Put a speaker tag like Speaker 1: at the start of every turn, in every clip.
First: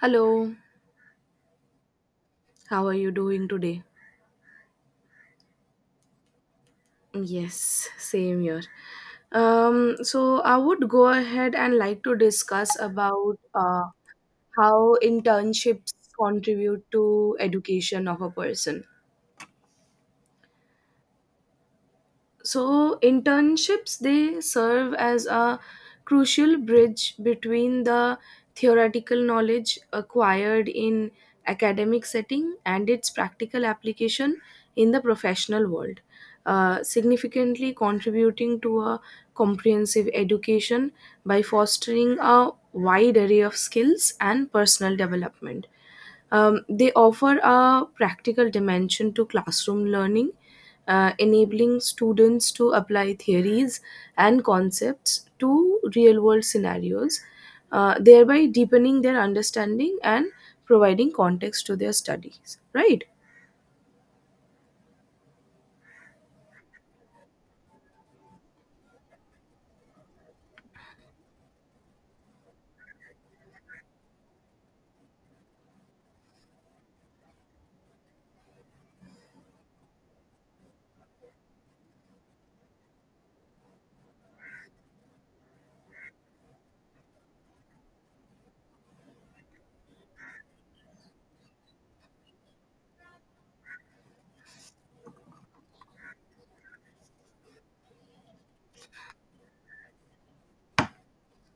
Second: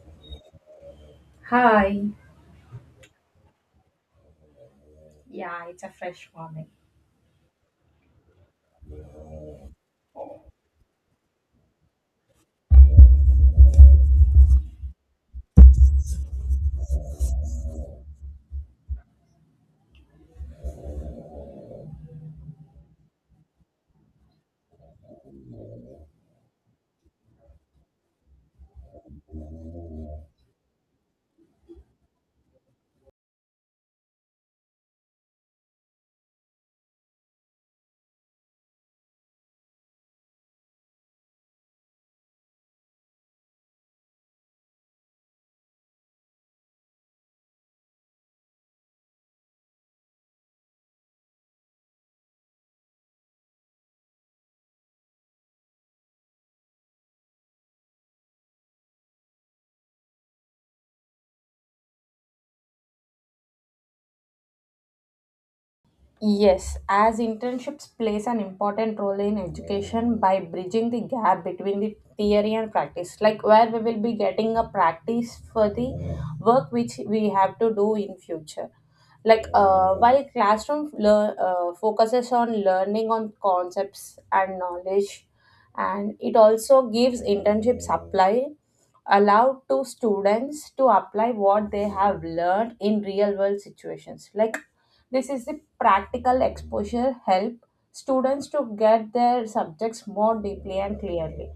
Speaker 1: Hello,
Speaker 2: Hi.
Speaker 1: how are you doing today?
Speaker 2: Yeah, it's a fresh morning.
Speaker 1: Yes, same here. So I would go ahead and like to discuss about how internships contribute to education of a person. So internships, they serve as a crucial bridge between the theoretical knowledge acquired in academic setting and its practical application in the professional world, significantly contributing to a comprehensive education by fostering a wide array of skills and personal development. They offer a practical dimension to classroom learning, enabling students to apply theories and concepts to real world scenarios, thereby deepening their understanding and providing context to their studies, right?
Speaker 2: Yes, as internships plays an important role in education by bridging the gap between the theory and practice, like where we will be getting a practice for the work which we have to do in future. Like while classroom focuses on learning on concepts and knowledge, and it also gives internships apply allowed to students to apply what they have learned in real world situations like this is the practical exposure help students to get their subjects more deeply and clearly.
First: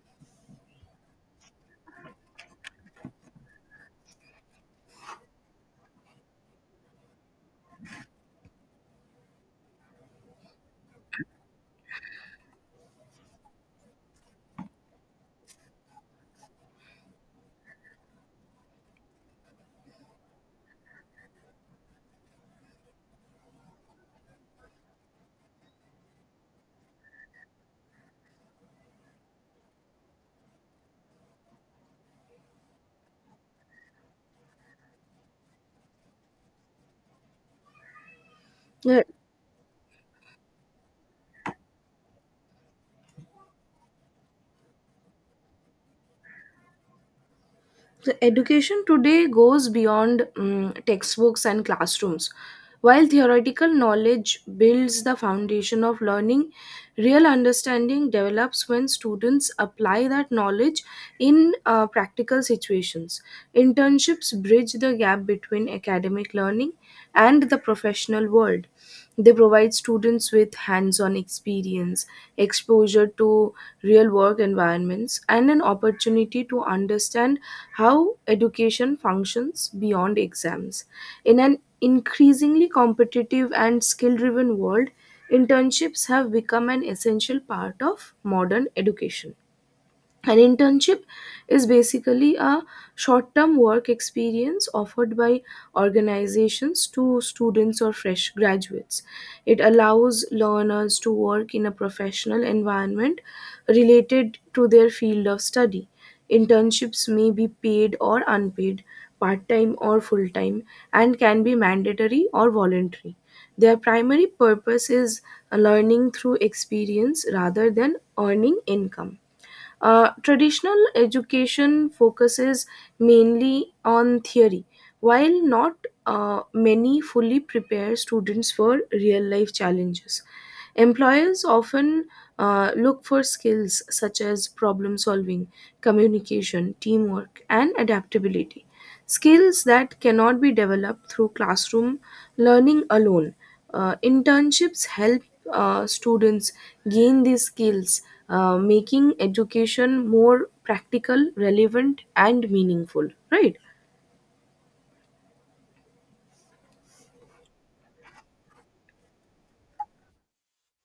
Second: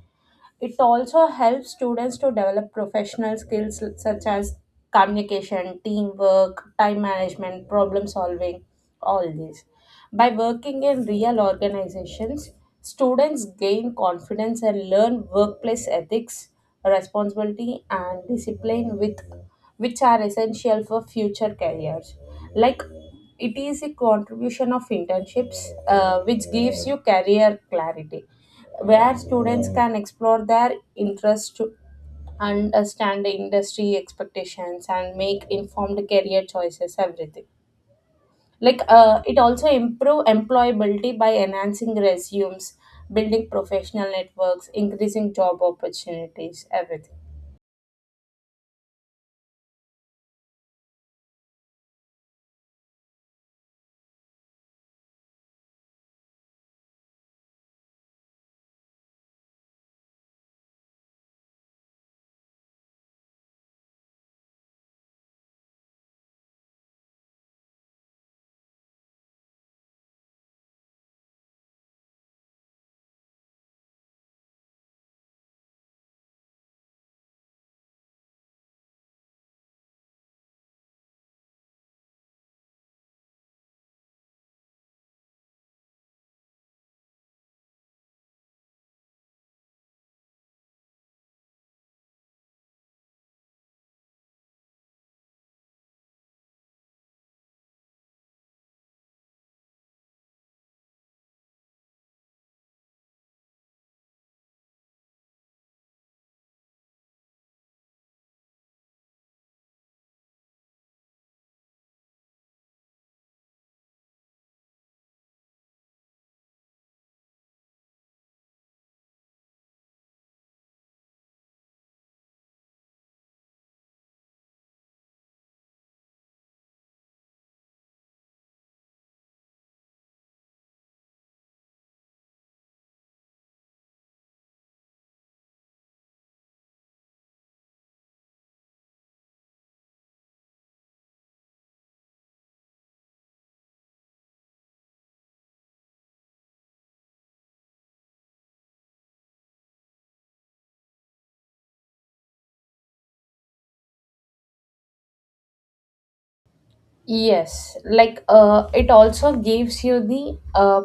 Speaker 2: It also helps students to develop professional skills such as communication, teamwork, time management, problem solving, all these. By working in real organizations, students gain confidence and learn workplace ethics, responsibility, and discipline, which are essential for future careers. Like it is a contribution of internships, which gives you career clarity, where students can explore their interests to understand the industry expectations and make informed career choices everything like
Speaker 1: Yeah.
Speaker 2: it also improve employability by enhancing resumes, building professional networks, increasing job opportunities, everything.
Speaker 1: So education today goes beyond textbooks and classrooms. While theoretical knowledge builds the foundation of learning, real understanding develops when students apply that knowledge in practical situations. Internships bridge the gap between academic learning and the professional world. They provide students with hands on experience, exposure to real work environments, and an opportunity to understand how education functions beyond exams. In an increasingly competitive and skill driven world, internships have become an essential part of modern education. An internship is basically a short term work experience offered by organizations to students or fresh graduates. It allows learners to work in a professional environment related to their field of study. Internships may be paid or unpaid, part time or full time, and can be mandatory or voluntary. Their primary purpose is learning through experience rather than earning income. Traditional education focuses mainly on theory, while not many fully prepare students for real life challenges. Employers often look for skills such as problem solving, communication, teamwork, and adaptability. Skills that cannot be developed through classroom learning alone. Internships help students gain these skills, making education more practical, relevant, and meaningful, right?
Speaker 2: Yes, like it also gives you the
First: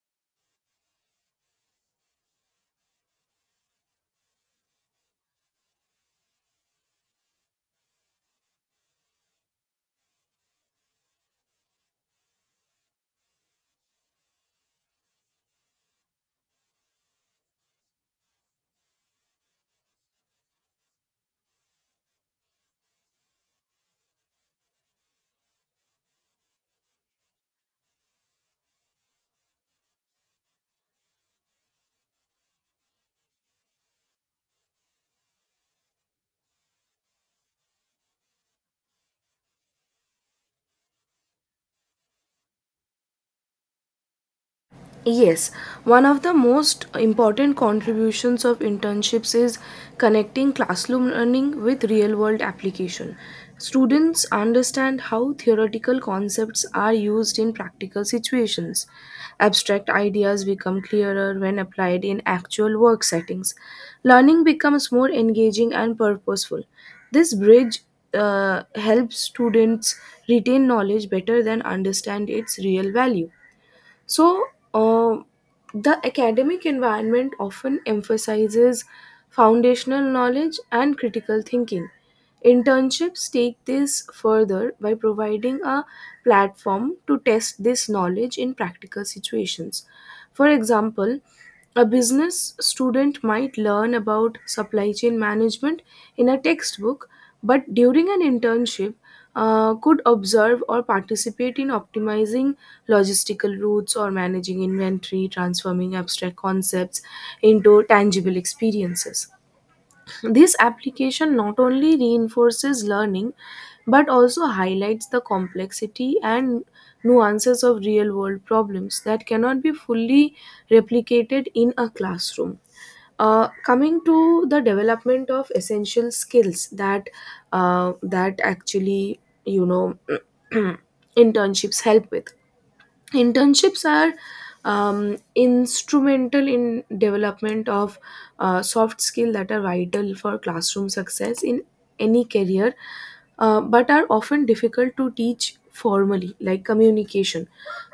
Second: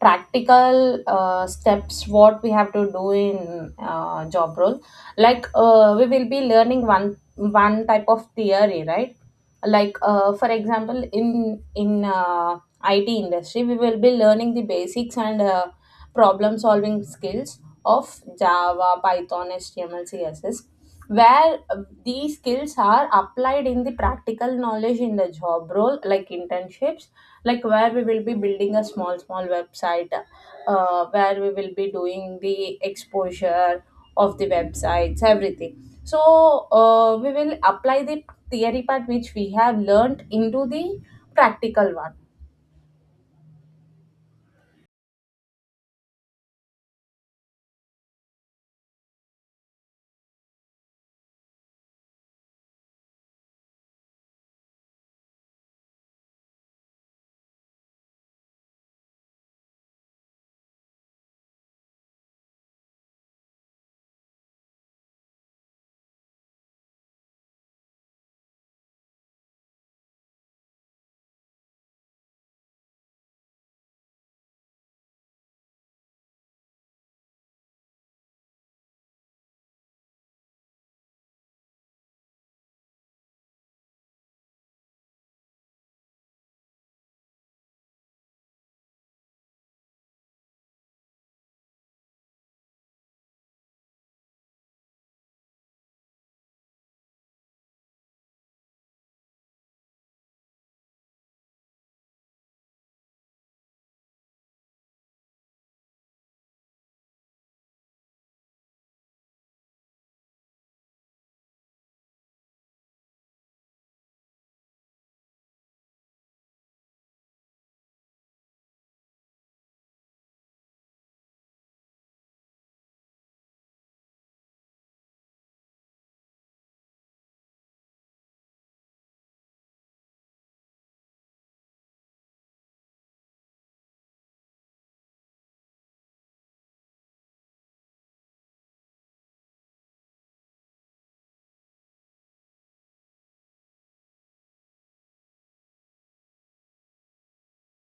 Speaker 2: practical steps what we have to do in job role. Like we will be learning one type of theory, right? Like for example, in IT industry, we will be learning the basics and problem solving skills of Java, Python, HTML, CSS, where these skills are applied in the practical knowledge in the job role like internships, like where we will be building a small website, where we will be doing the exposure of the websites, everything. So we will apply the theory part which we have learned into the practical one.
Speaker 1: Yes, one of the most important contributions of internships is connecting classroom learning with real world application. Students understand how theoretical concepts are used in practical situations. Abstract ideas become clearer when applied in actual work settings. Learning becomes more engaging and purposeful. This bridge helps students retain knowledge better than understand its real value. So, um the academic environment often emphasizes foundational knowledge and critical thinking. Internships take this further by providing a platform to test this knowledge in practical situations. For example, a business student might learn about supply chain management in a textbook, but during an internship, could observe or participate in optimizing logistical routes or managing inventory, transforming abstract concepts into tangible experiences. This application not only reinforces learning but also highlights the complexity and nuances of real world problems that cannot be fully replicated in a classroom. Coming to the development of essential skills that actually you know internships help with, internships are instrumental in development of soft skill that are vital for classroom success in any career, but are often difficult to teach formally, like communication.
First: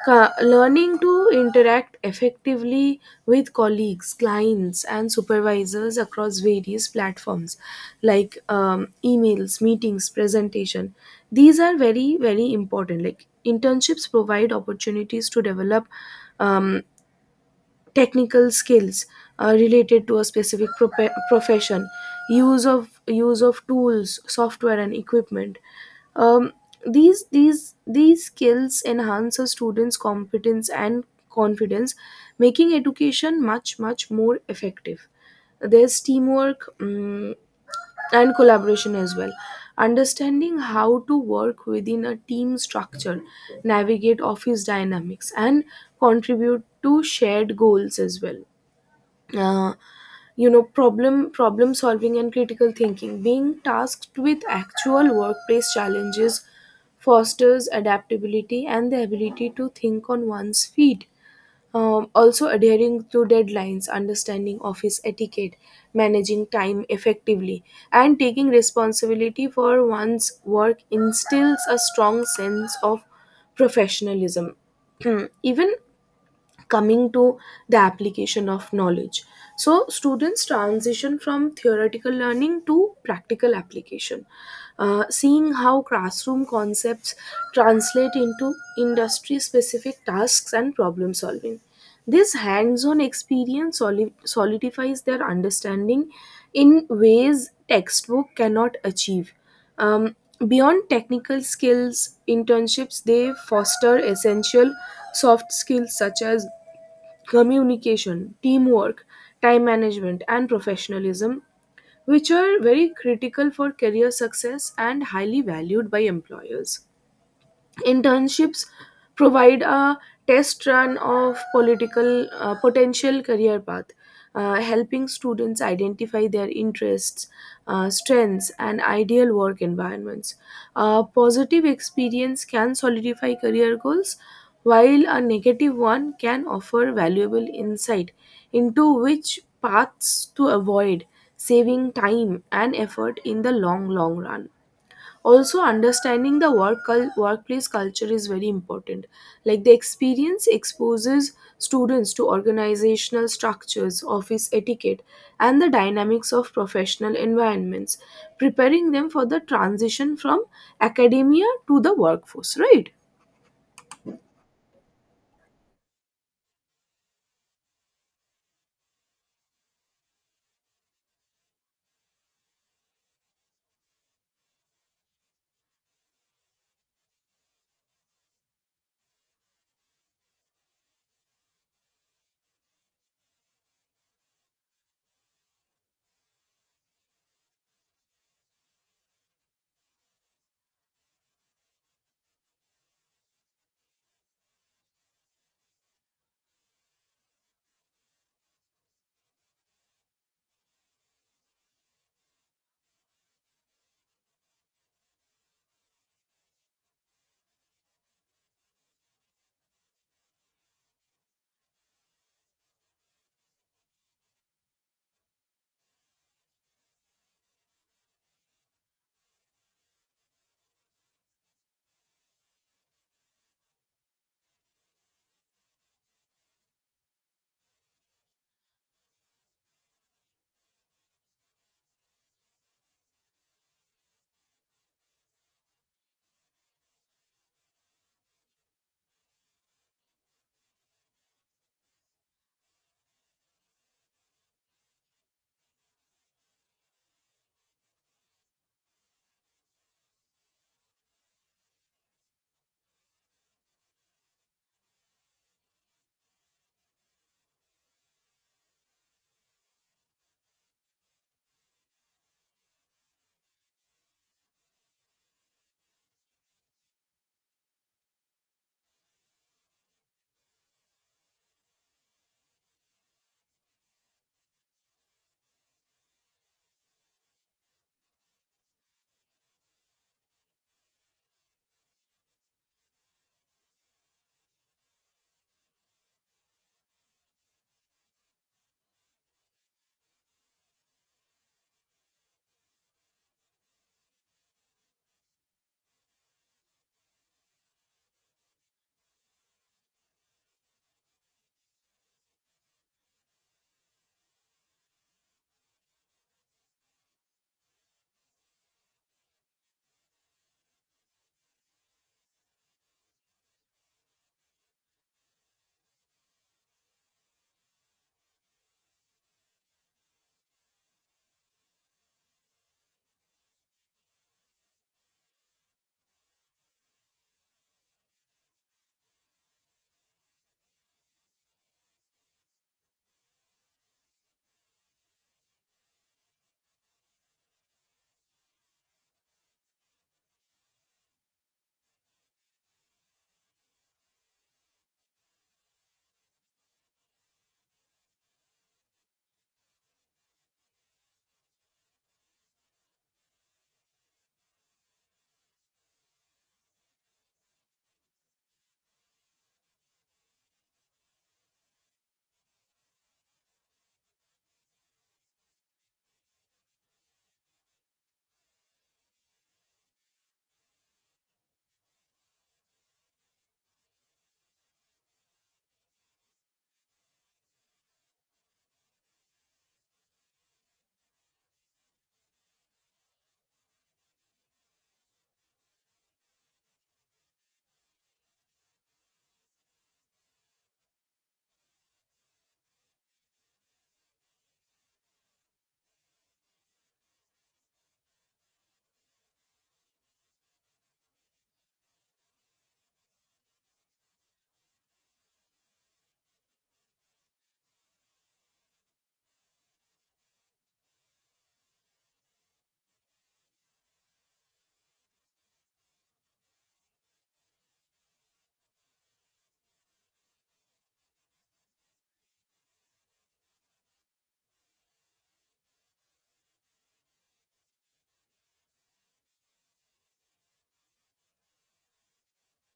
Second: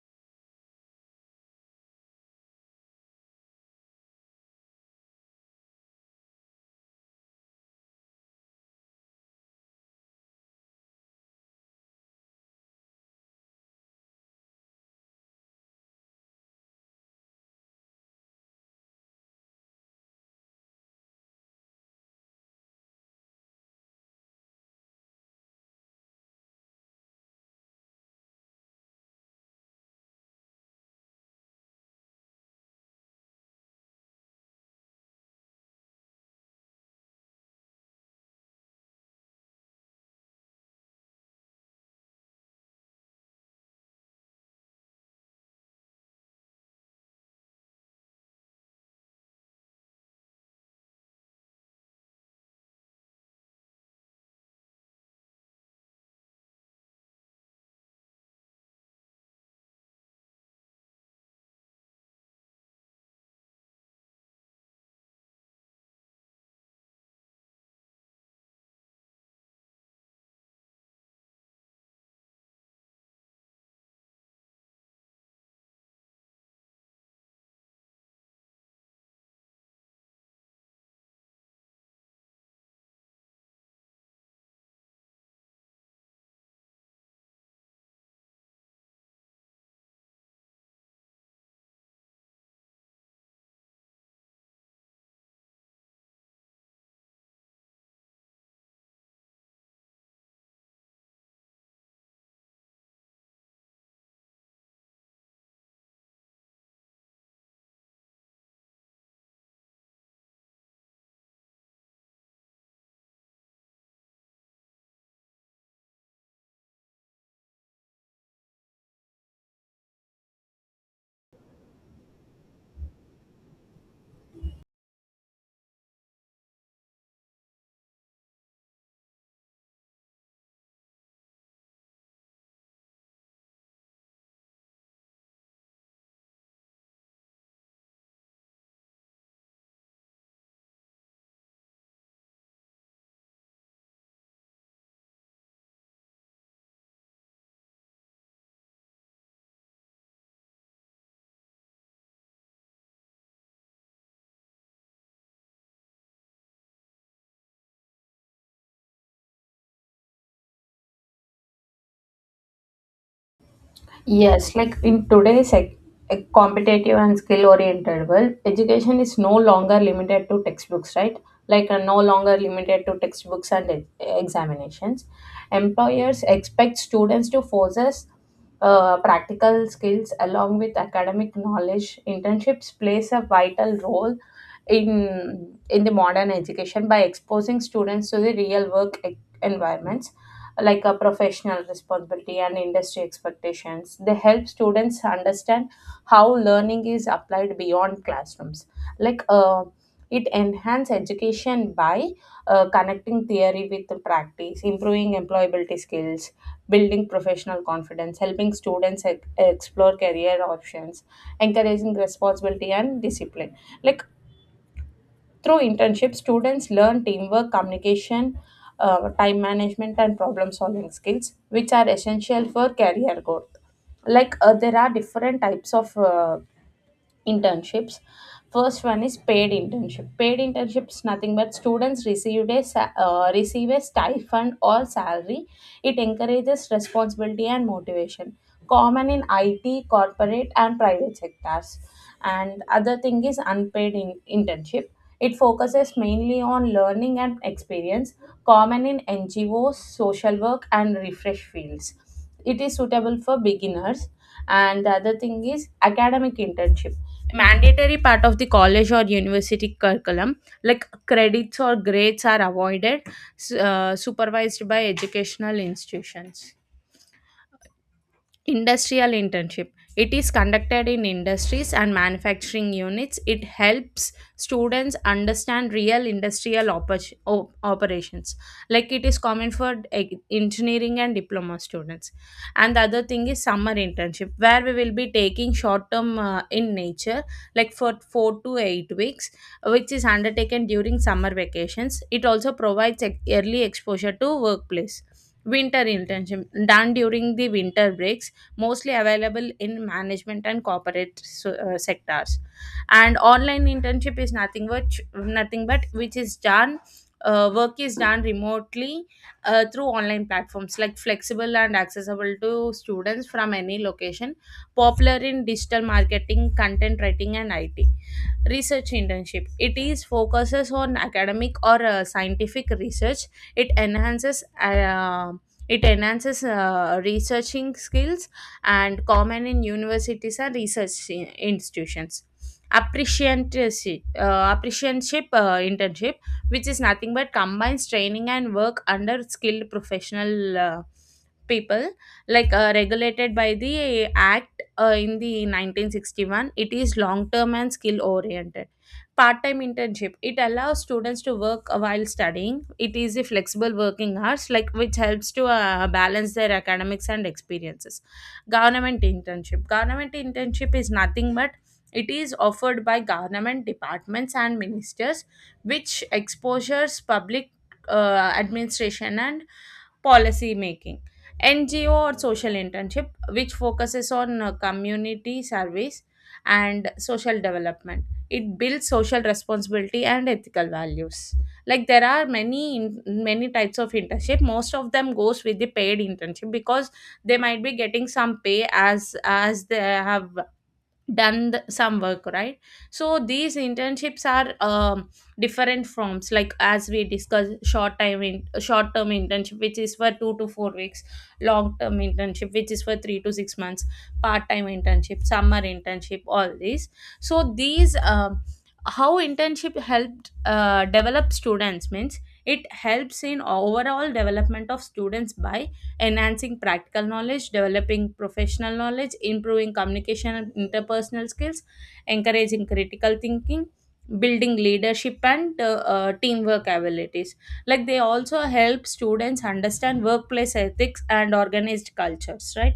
Speaker 1: Learning to interact effectively with colleagues, clients, and supervisors across various platforms, like emails, meetings, presentation, these are very very important. Like internships provide opportunities to develop um, technical skills related to a specific profession, use of tools, software, and equipment. Um, these skills enhance a student's competence and confidence, making education much much more effective. There's teamwork, and collaboration as well. Understanding how to work within a team structure, navigate office dynamics, and contribute to shared goals as well. Uh, you know, problem solving and critical thinking. Being tasked with actual workplace challenges fosters adaptability and the ability to think on one's feet. Also, adhering to deadlines, understanding office etiquette, managing time effectively, and taking responsibility for one's work instills a strong sense of professionalism. Even coming to the application of knowledge, so students transition from theoretical learning to practical application. Seeing how classroom concepts translate into industry specific tasks and problem solving, this hands on experience solidifies their understanding in ways textbook cannot achieve. um, Beyond technical skills, internships they foster essential soft skills such as communication, teamwork, time management, and professionalism, which are very critical for career success and highly valued by employers. Internships provide a test run of political potential career path, helping students identify their interests, strengths, and ideal work environments. A positive experience can solidify career goals, while a negative one can offer valuable insight into which paths to avoid, saving time and effort in the long, long run. Also, understanding the workplace culture is very important. Like the experience exposes students to organizational structures, office etiquette, and the dynamics of professional environments, preparing them for the transition from academia to the workforce, right?
Speaker 2: Yes, like in today's competitive and skill oriented world, education is no longer limited to textbooks, right? Like, no longer limited to textbooks and examinations. Employers expect students to possess practical skills along with academic knowledge. Internships plays a vital role in the modern education by exposing students to the real work environments, like a professional responsibility and industry expectations. They help students understand how learning is applied beyond classrooms. Like it enhance education by connecting theory with the practice, improving employability skills, building professional confidence, helping students explore career options, encouraging responsibility and discipline. Like through internships, students learn teamwork, communication, time management, and problem solving skills, which are essential for career growth. Like there are different types of internships. First one is paid internship. Paid internships nothing but students receive a receive a stipend or salary. It encourages responsibility and motivation, common in it corporate and private sectors. And other thing is unpaid internship. It focuses mainly on learning and experience, common in ngos social work and refresh fields. It is suitable for beginners. And the other thing is academic internship, mandatory part of the college or university curriculum, like credits or grades are avoided, supervised by educational institutions. Industrial internship. It is conducted in industries and manufacturing units. It helps students understand real industrial operations. Like it is common for engineering and diploma students. And the other thing is summer internship, where we will be taking short term in nature, like for 4 to 8 weeks, which is undertaken during summer vacations. It also provides early exposure to workplace. Winter internship done during the winter breaks, mostly available in management and corporate sectors. And online internship is nothing but, nothing but which is done, work is done remotely through online platforms, like flexible and accessible to students from any location, popular in digital marketing, content writing and it. Research internship, it is focuses on academic or scientific research. it enhances uh, it enhances researching skills and common in universities and research institutions. Apprenticeship, internship, which is nothing but combines training and work under skilled professional people, like regulated by the act in the 1961. It is long term and skill oriented. Part time internship, it allows students to work while studying. It is a flexible working hours, like which helps to balance their academics and experiences. Government internship. Government internship is nothing but it is offered by government departments and ministers, which exposures public administration and policy making. NGO or social internship, which focuses on community service and social development. It builds social responsibility and ethical values. Like there are many many types of internship. Most of them goes with the paid internship because they might be getting some pay as they have done the, some work, right? So these internships are different forms, like as we discussed, short time in short term internship which is for 2 to 4 weeks, long term internship which is for 3 to 6 months, part time internship, summer internship, all these. So these, how internship helped develop students means, it helps in overall development of students by enhancing practical knowledge, developing professional knowledge, improving communication and interpersonal skills, encouraging critical thinking, building leadership and teamwork abilities. Like they also help students understand workplace ethics and organized cultures, right?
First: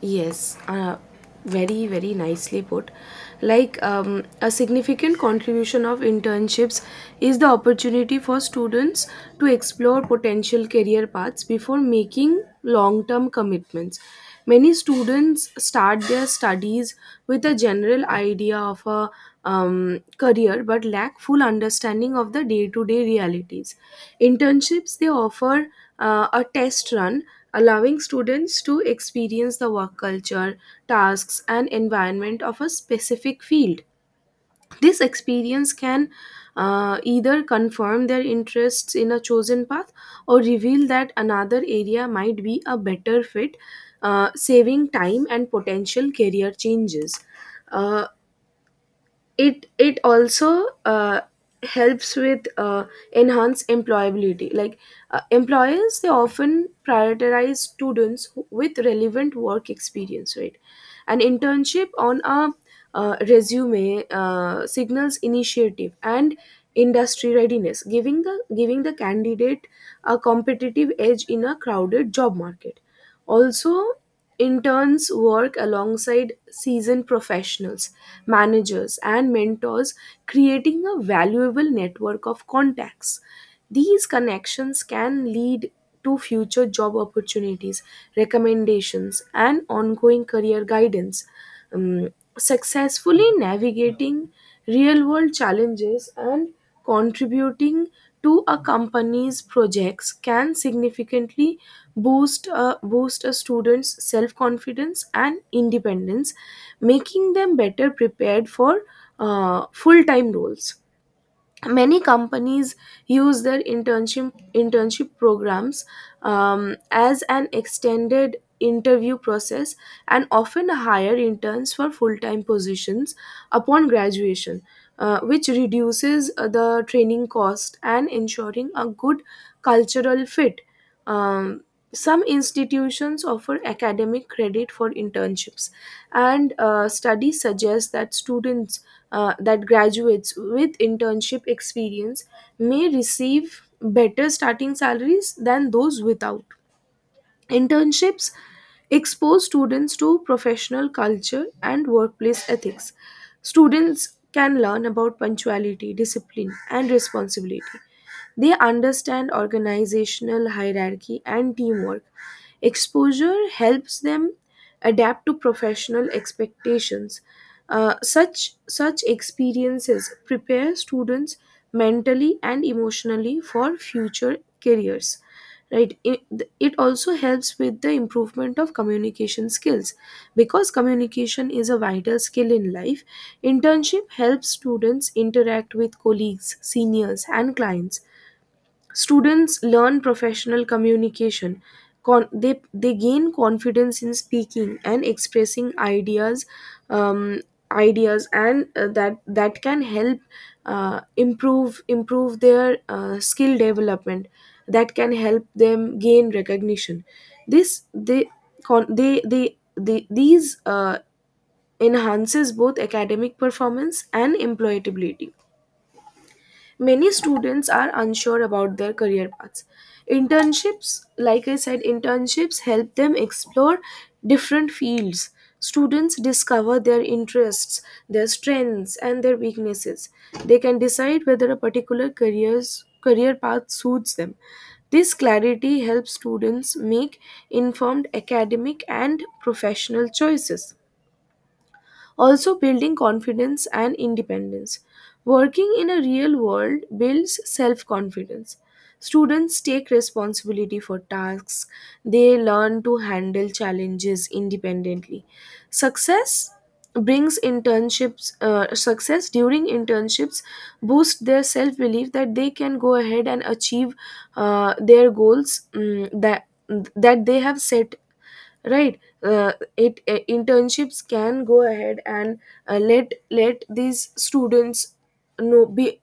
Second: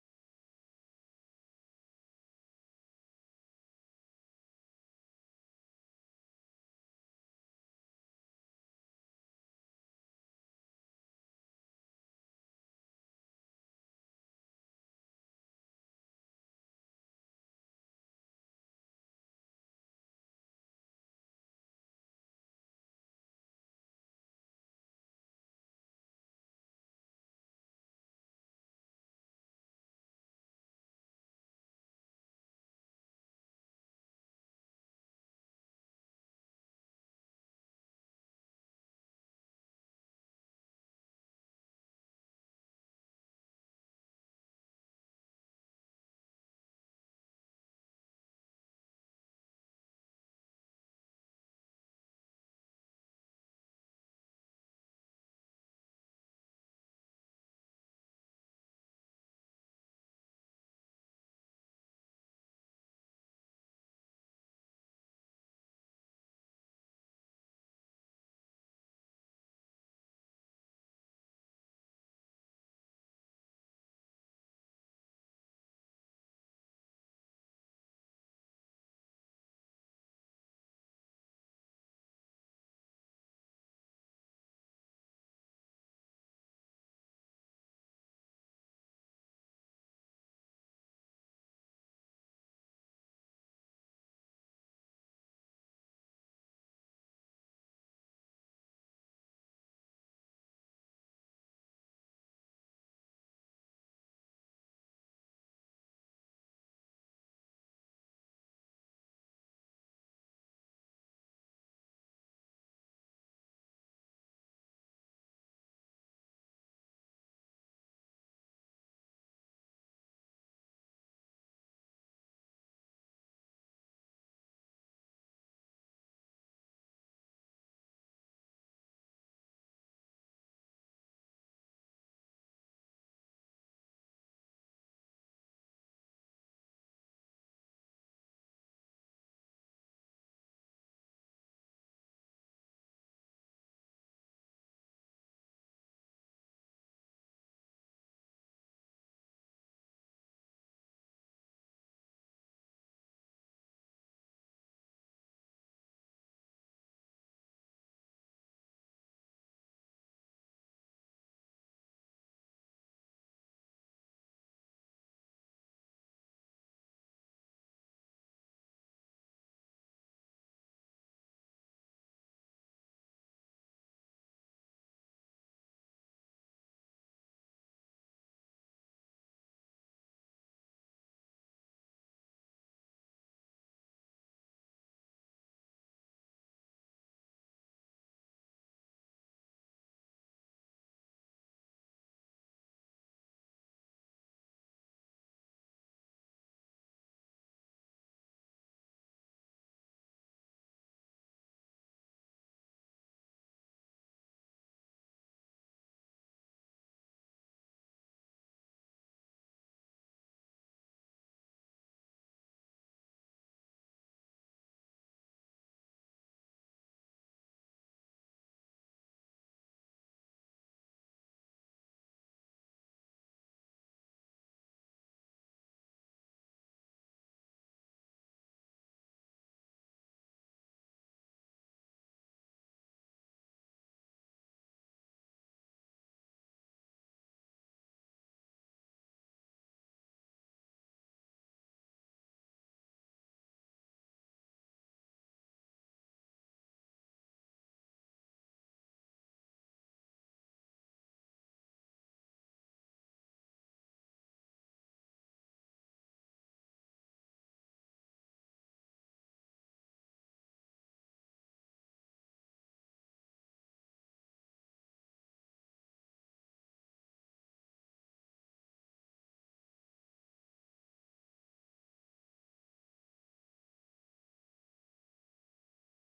Speaker 1: Yes, very, very nicely put. Like a significant contribution of internships is the opportunity for students to explore potential career paths before making long term commitments. Many students start their studies with a general idea of a career but lack full understanding of the day to day realities. Internships, they offer a test run, allowing students to experience the work culture, tasks, and environment of a specific field. This experience can either confirm their interests in a chosen path or reveal that another area might be a better fit, saving time and potential career changes. Uh, it also helps with enhance employability. Like employers, they often prioritize students who- with relevant work experience, right? An internship on a resume signals initiative and industry readiness, giving the candidate a competitive edge in a crowded job market. Also, interns work alongside seasoned professionals, managers, and mentors, creating a valuable network of contacts. These connections can lead to future job opportunities, recommendations, and ongoing career guidance. um, Successfully navigating real world challenges and contributing to a company's projects can significantly boost a student's self confidence and independence, making them better prepared for full time roles. Many companies use their internship programs as an extended interview process, and often hire interns for full-time positions upon graduation, which reduces the training cost and ensuring a good cultural fit. um, some institutions offer academic credit for internships, and studies suggest that graduates with internship experience may receive better starting salaries than those without. Internships expose students to professional culture and workplace ethics. Students can learn about punctuality, discipline, and responsibility. They understand organizational hierarchy and teamwork. Exposure helps them adapt to professional expectations. Such experiences prepare students mentally and emotionally for future careers, right? It also helps with the improvement of communication skills, because communication is a vital skill in life. Internship helps students interact with colleagues, seniors, and clients. Students learn professional communication. They gain confidence in speaking and expressing ideas, um, and that can help improve their skill development. That can help them gain recognition. This they con- they these enhances both academic performance and employability. Many students are unsure about their career paths. Internships, like I said, internships help them explore different fields. Students discover their interests, their strengths, and their weaknesses. They can decide whether a particular career's career path suits them. This clarity helps students make informed academic and professional choices, also building confidence and independence. Working in a real world builds self confidence. Students take responsibility for tasks, they learn to handle challenges independently. Success Success during internships boost their self belief that they can go ahead and achieve their goals that that they have set, right? It Internships can go ahead and let these students know be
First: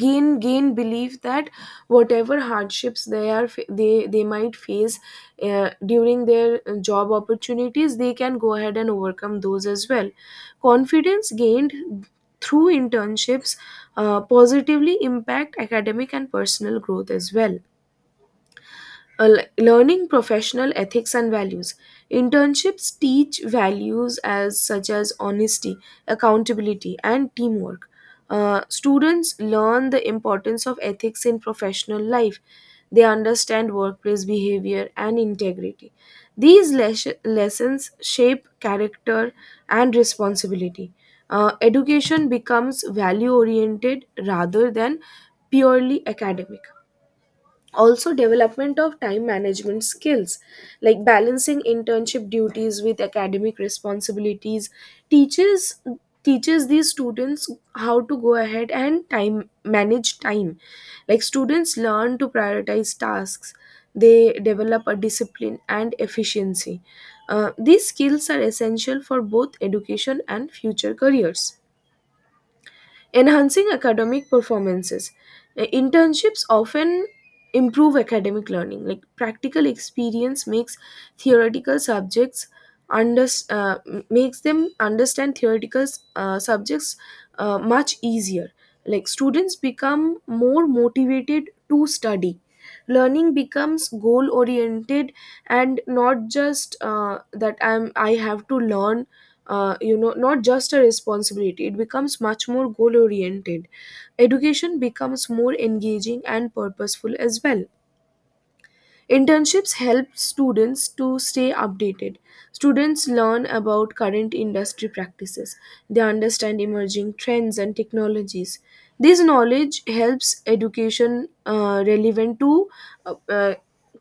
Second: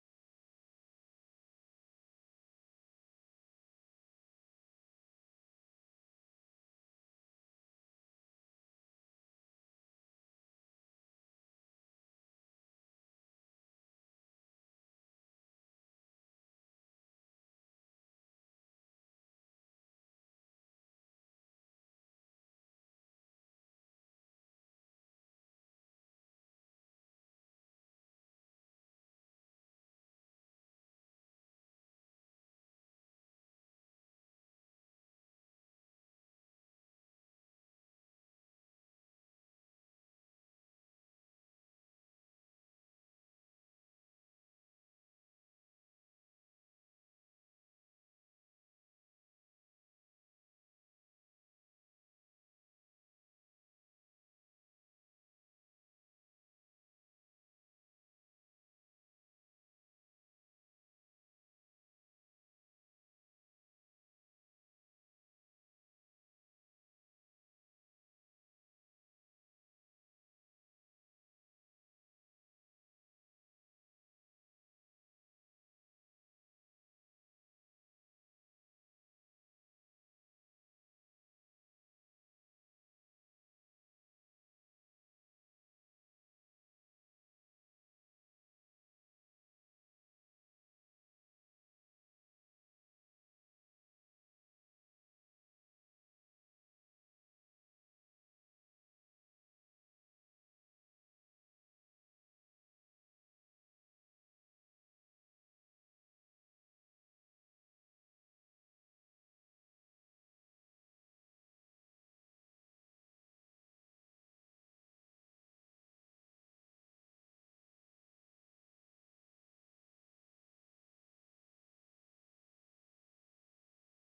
Speaker 1: gain belief that whatever hardships they might face during their job opportunities, they can go ahead and overcome those as well. Confidence gained through internships positively impact academic and personal growth as well. Learning professional ethics and values, internships teach values as such as honesty, accountability, and teamwork. Students learn the importance of ethics in professional life. They understand workplace behavior and integrity. These lessons shape character and responsibility. Education becomes value oriented rather than purely academic. Also development of time management skills, like balancing internship duties with academic responsibilities teaches these students how to go ahead and time manage time. Like students learn to prioritize tasks, they develop a discipline and efficiency. These skills are essential for both education and future careers. Enhancing academic performances. Internships often improve academic learning. Like practical experience makes theoretical subjects under makes them understand theoretical subjects much easier. Like students become more motivated to study. Learning becomes goal oriented and not just that I'm I have to learn not just a responsibility. It becomes much more goal oriented. Education becomes more engaging and purposeful as well. Internships help students to stay updated. Students learn about current industry practices. They understand emerging trends and technologies. This knowledge helps education relevant to uh, uh,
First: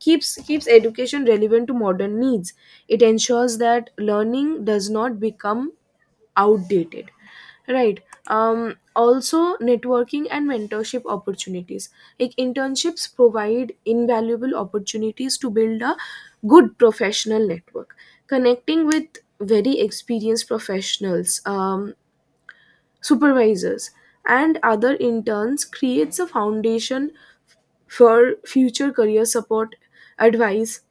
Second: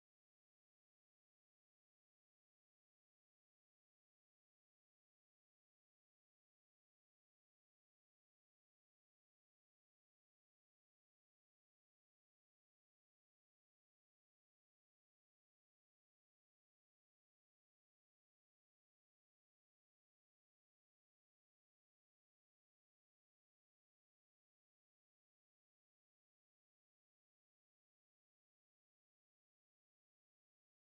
Speaker 1: keeps keeps education relevant to modern needs. It ensures that learning does not become outdated, right. Also, networking and mentorship opportunities. Like, internships provide invaluable opportunities to build a good professional network, connecting with very experienced professionals, supervisors, and other interns, creates a foundation for future career support, advice,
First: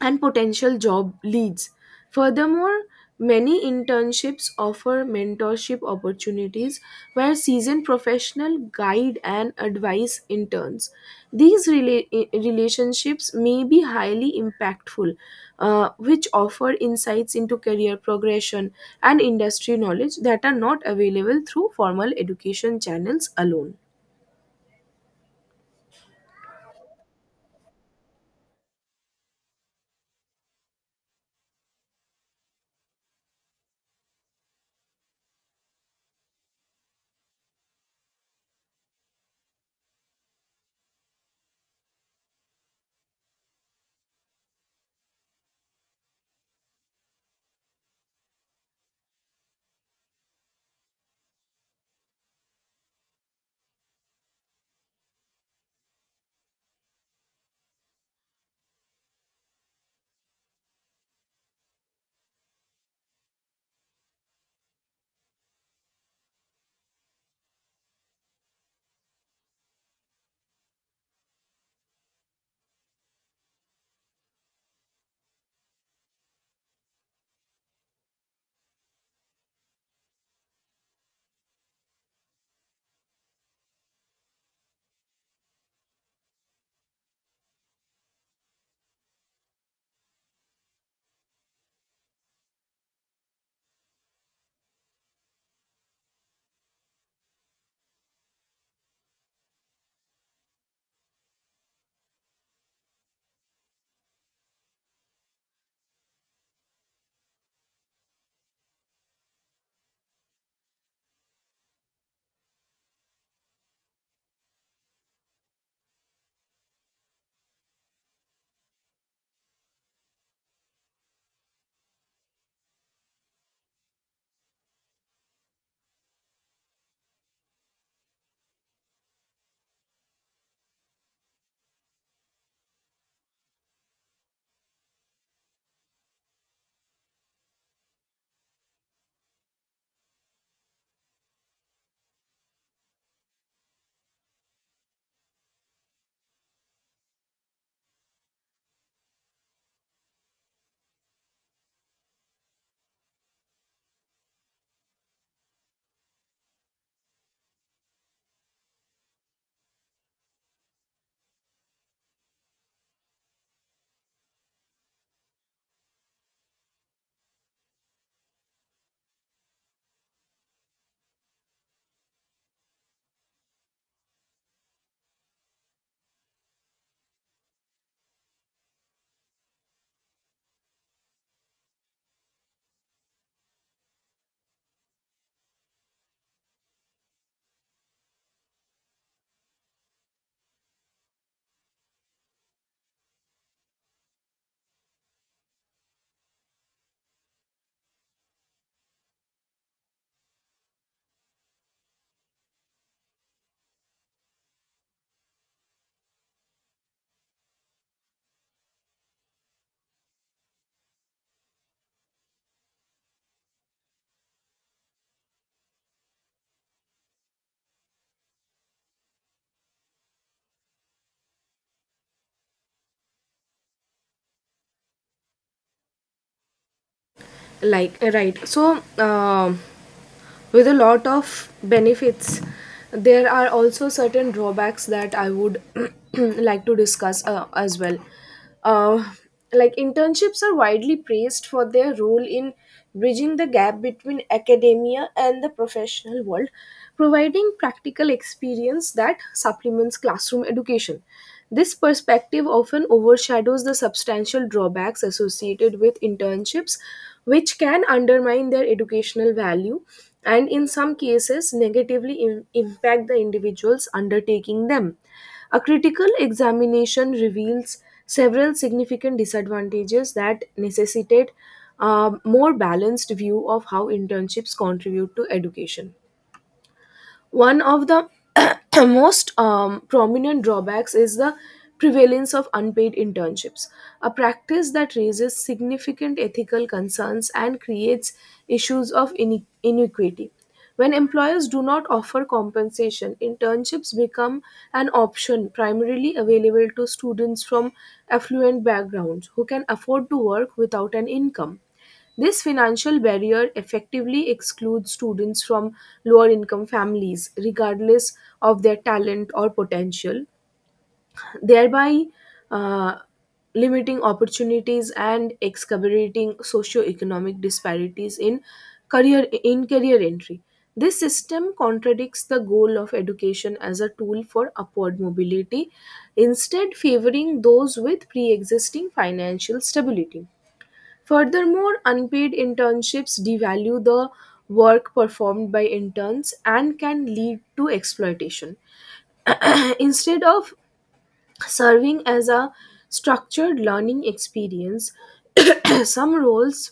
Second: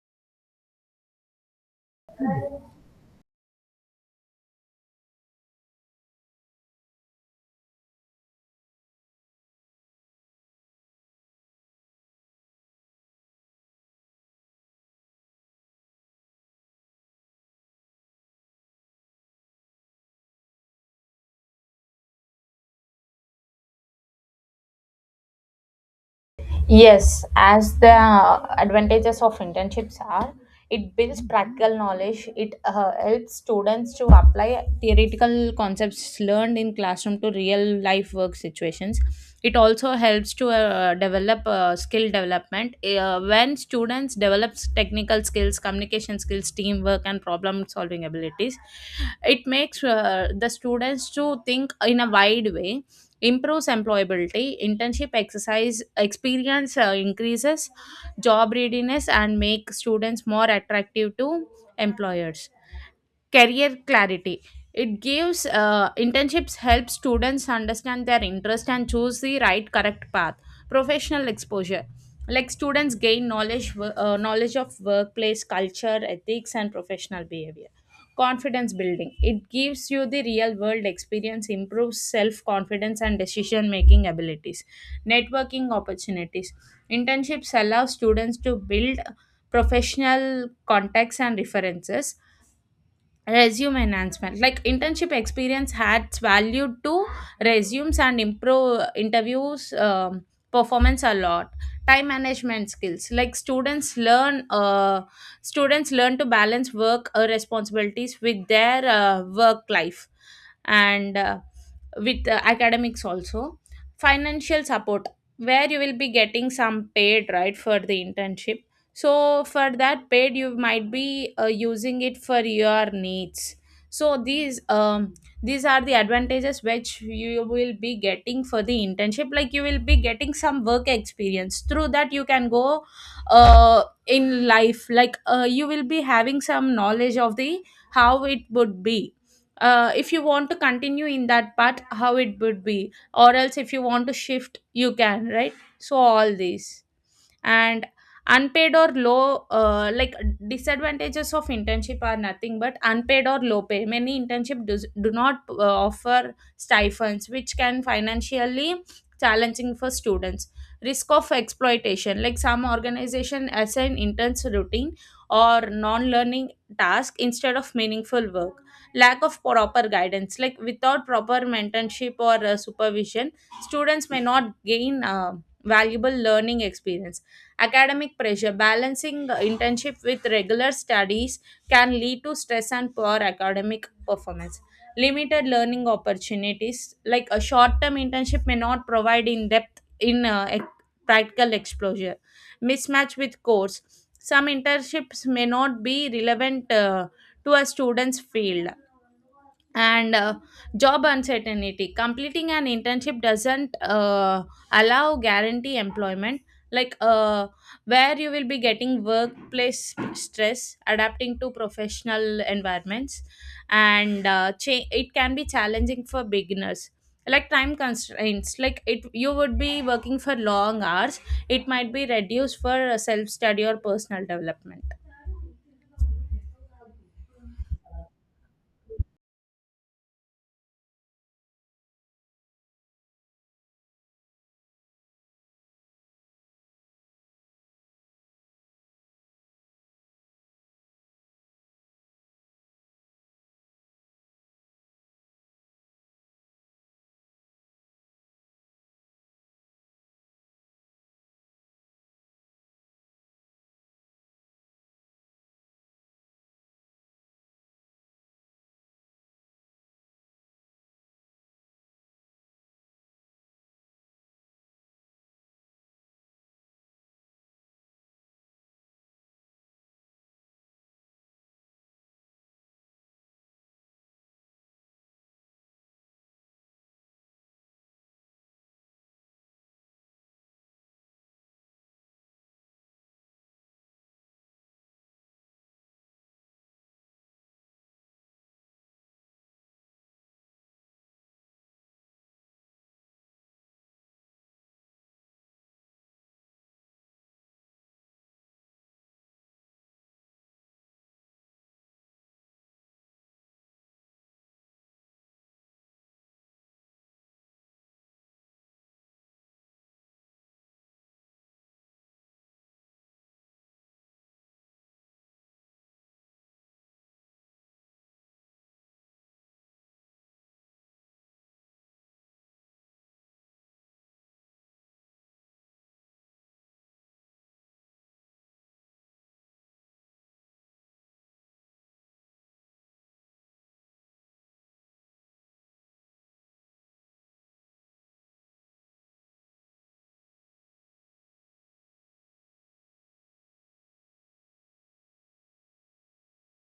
Speaker 1: and potential job leads. Furthermore, many internships offer mentorship opportunities where seasoned professional guide and advise interns. These relationships may be highly impactful, which offer insights into career progression and industry knowledge that are not available through formal education channels alone.
Speaker 2: Yes, as the advantages of internships are, it builds practical knowledge. It helps students to apply theoretical concepts learned in classroom to real life work situations. It also helps to develop skill development. When students develop technical skills, communication skills, teamwork, and problem solving abilities, it makes the students to think in a wide way. Improves employability, internship exercise experience increases job readiness and make students more attractive to employers. Career clarity, it gives internships help students understand their interest and choose the right correct path. Professional exposure, like students gain knowledge knowledge of workplace culture, ethics and professional behavior. Confidence building, it gives you the real world experience, improves self confidence and decision making abilities. Networking opportunities, internships allow students to build professional contacts and references. Resume enhancement, like internship experience adds value to resumes and improve interviews, performance a lot. Time management skills, like students learn to balance work responsibilities with their work life and with academics also. Financial support, where you will be getting some paid right for the internship. So for that paid you might be using it for your needs. So these, these are the advantages which you will be getting for the internship, like you will be getting some work experience, through that you can go in life, like you will be having some knowledge of the how it would be, if you want to continue in that part how it would be, or else if you want to shift you can, right? So all these. And unpaid or low, like disadvantages of internship are nothing but unpaid or low pay. Many internship does, do not offer stipends which can financially challenging for students. Risk of exploitation, like some organization assign interns routine or non-learning task instead of meaningful work. Lack of proper guidance, like without proper mentorship or supervision students may not gain valuable learning experience. Academic pressure, balancing internship with regular studies can lead to stress and poor academic performance. Limited learning opportunities, like a short term internship, may not provide in depth practical exposure. Mismatch with course, some internships may not be relevant to a student's field. And job uncertainty, completing an internship doesn't allow guarantee employment. Like where you will be getting workplace stress, adapting to professional environments and it can be challenging for beginners. Like time constraints, like it you would be working for long hours, it might be reduced for self study or personal development.
Speaker 1: Like, right, so, with a lot of benefits, there are also certain drawbacks that I would like to discuss as well. uh, like, internships are widely praised for their role in bridging the gap between academia and the professional world, providing practical experience that supplements classroom education. This perspective often overshadows the substantial drawbacks associated with internships, which can undermine their educational value and, in some cases, negatively impact the individuals undertaking them. A critical examination reveals several significant disadvantages that necessitate a more balanced view of how internships contribute to education. One of the most prominent drawbacks is the prevalence of unpaid internships, a practice that raises significant ethical concerns and creates issues of inequity. When employers do not offer compensation, internships become an option primarily available to students from affluent backgrounds who can afford to work without an income. This financial barrier effectively excludes students from lower income families, regardless of their talent or potential, thereby uh, limiting opportunities and exacerbating socio-economic disparities in career entry. This system contradicts the goal of education as a tool for upward mobility, instead favoring those with pre-existing financial stability. Furthermore, unpaid internships devalue the work performed by interns and can lead to exploitation. Instead of serving as a structured learning experience, some roles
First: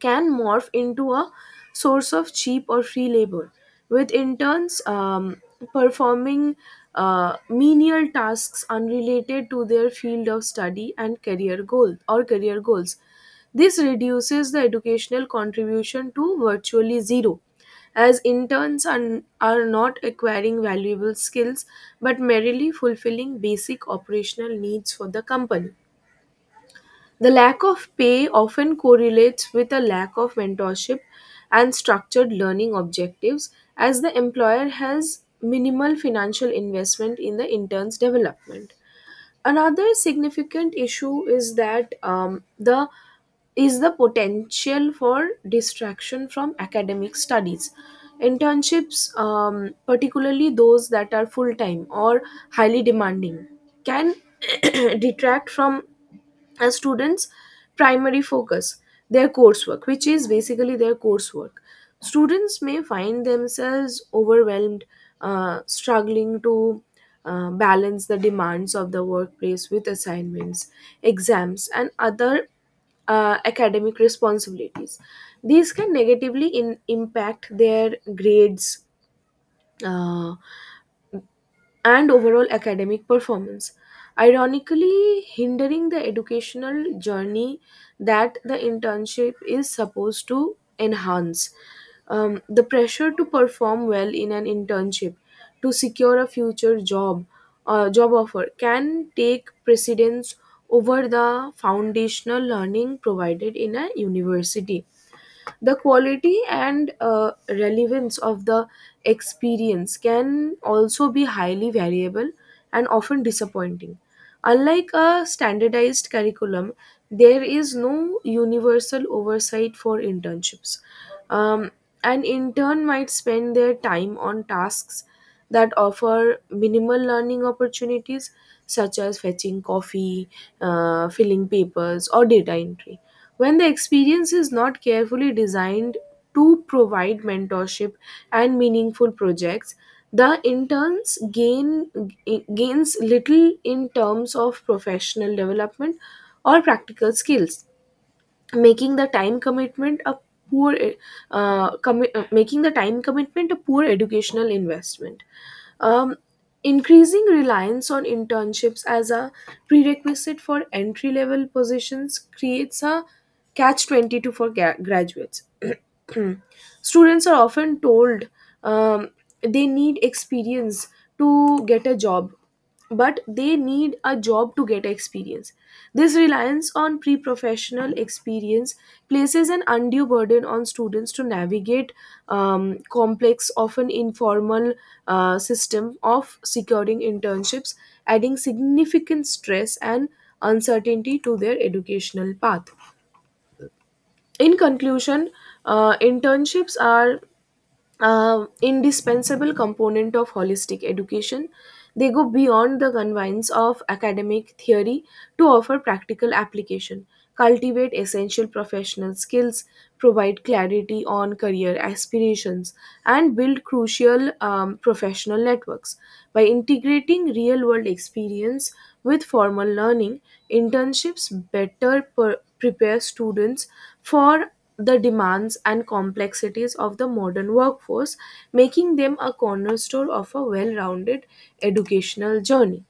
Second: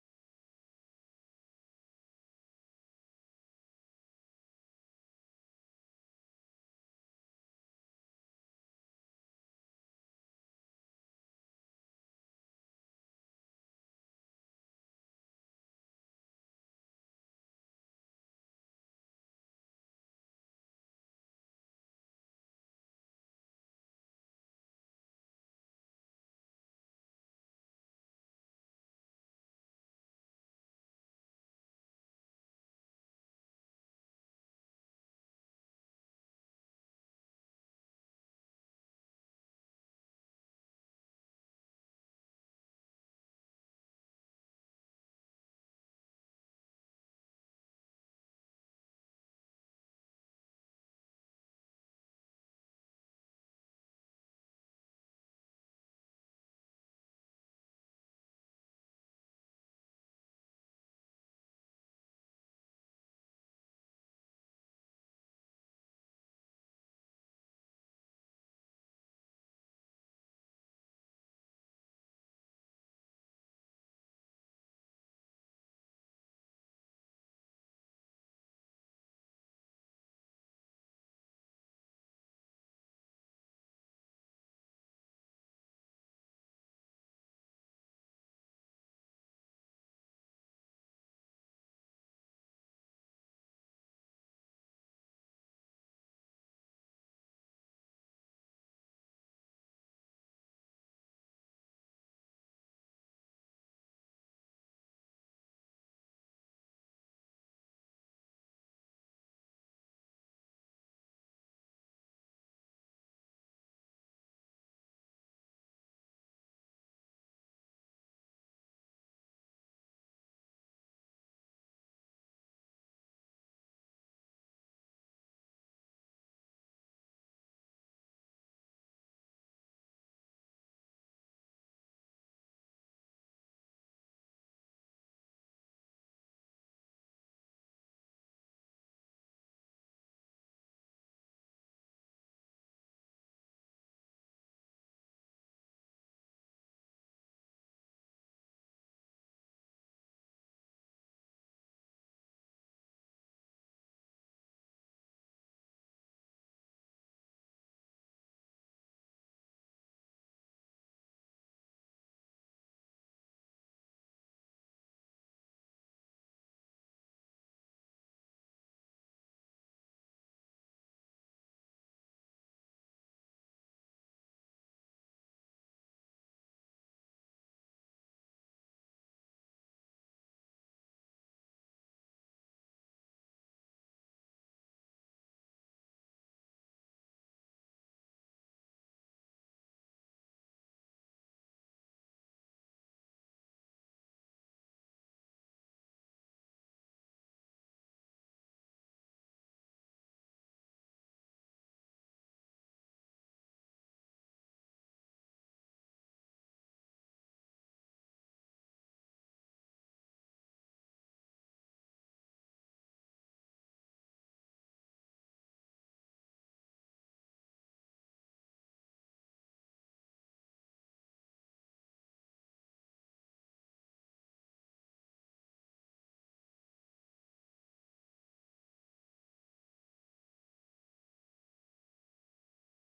Speaker 1: can morph into a source of cheap or free labor, with interns performing menial tasks unrelated to their field of study and career goals. This reduces the educational contribution to virtually zero, as interns are not acquiring valuable skills but merely fulfilling basic operational needs for the company. The lack of pay often correlates with a lack of mentorship and structured learning objectives, as the employer has minimal financial investment in the intern's development. Another significant issue is that the potential for distraction from academic studies. Internships, particularly those that are full time or highly demanding, can detract from a student's primary focus, their coursework which is basically their coursework. Students may find themselves overwhelmed, struggling to balance the demands of the workplace with assignments, exams, and other academic responsibilities. These can negatively impact their grades uh, and overall academic performance, ironically hindering the educational journey that the internship is supposed to enhance. The pressure to perform well in an internship to secure a future job offer can take precedence over the foundational learning provided in a university. The quality and relevance of the experience can also be highly variable and often disappointing. Unlike a standardized curriculum, there is no universal oversight for internships. Um, an intern might spend their time on tasks that offer minimal learning opportunities, such as fetching coffee, filling papers, or data entry. When the experience is not carefully designed to provide mentorship and meaningful projects, the interns gains little in terms of professional development or practical skills, making the time commitment a poor commi- making the time commitment a poor educational investment. um, Increasing reliance on internships as a prerequisite for entry level positions creates a catch 22 for graduates. Students are often told, um, they need experience to get a job, but they need a job to get experience. This reliance on pre professional experience places an undue burden on students to navigate complex, often informal system of securing internships, adding significant stress and uncertainty to their educational path. In conclusion, internships are indispensable component of holistic education. They go beyond the confines of academic theory to offer practical application, cultivate essential professional skills, provide clarity on career aspirations, and build crucial professional networks. By integrating real world experience with formal learning, internships better prepare students for the demands and complexities of the modern workforce, making them a cornerstone of a well rounded educational journey.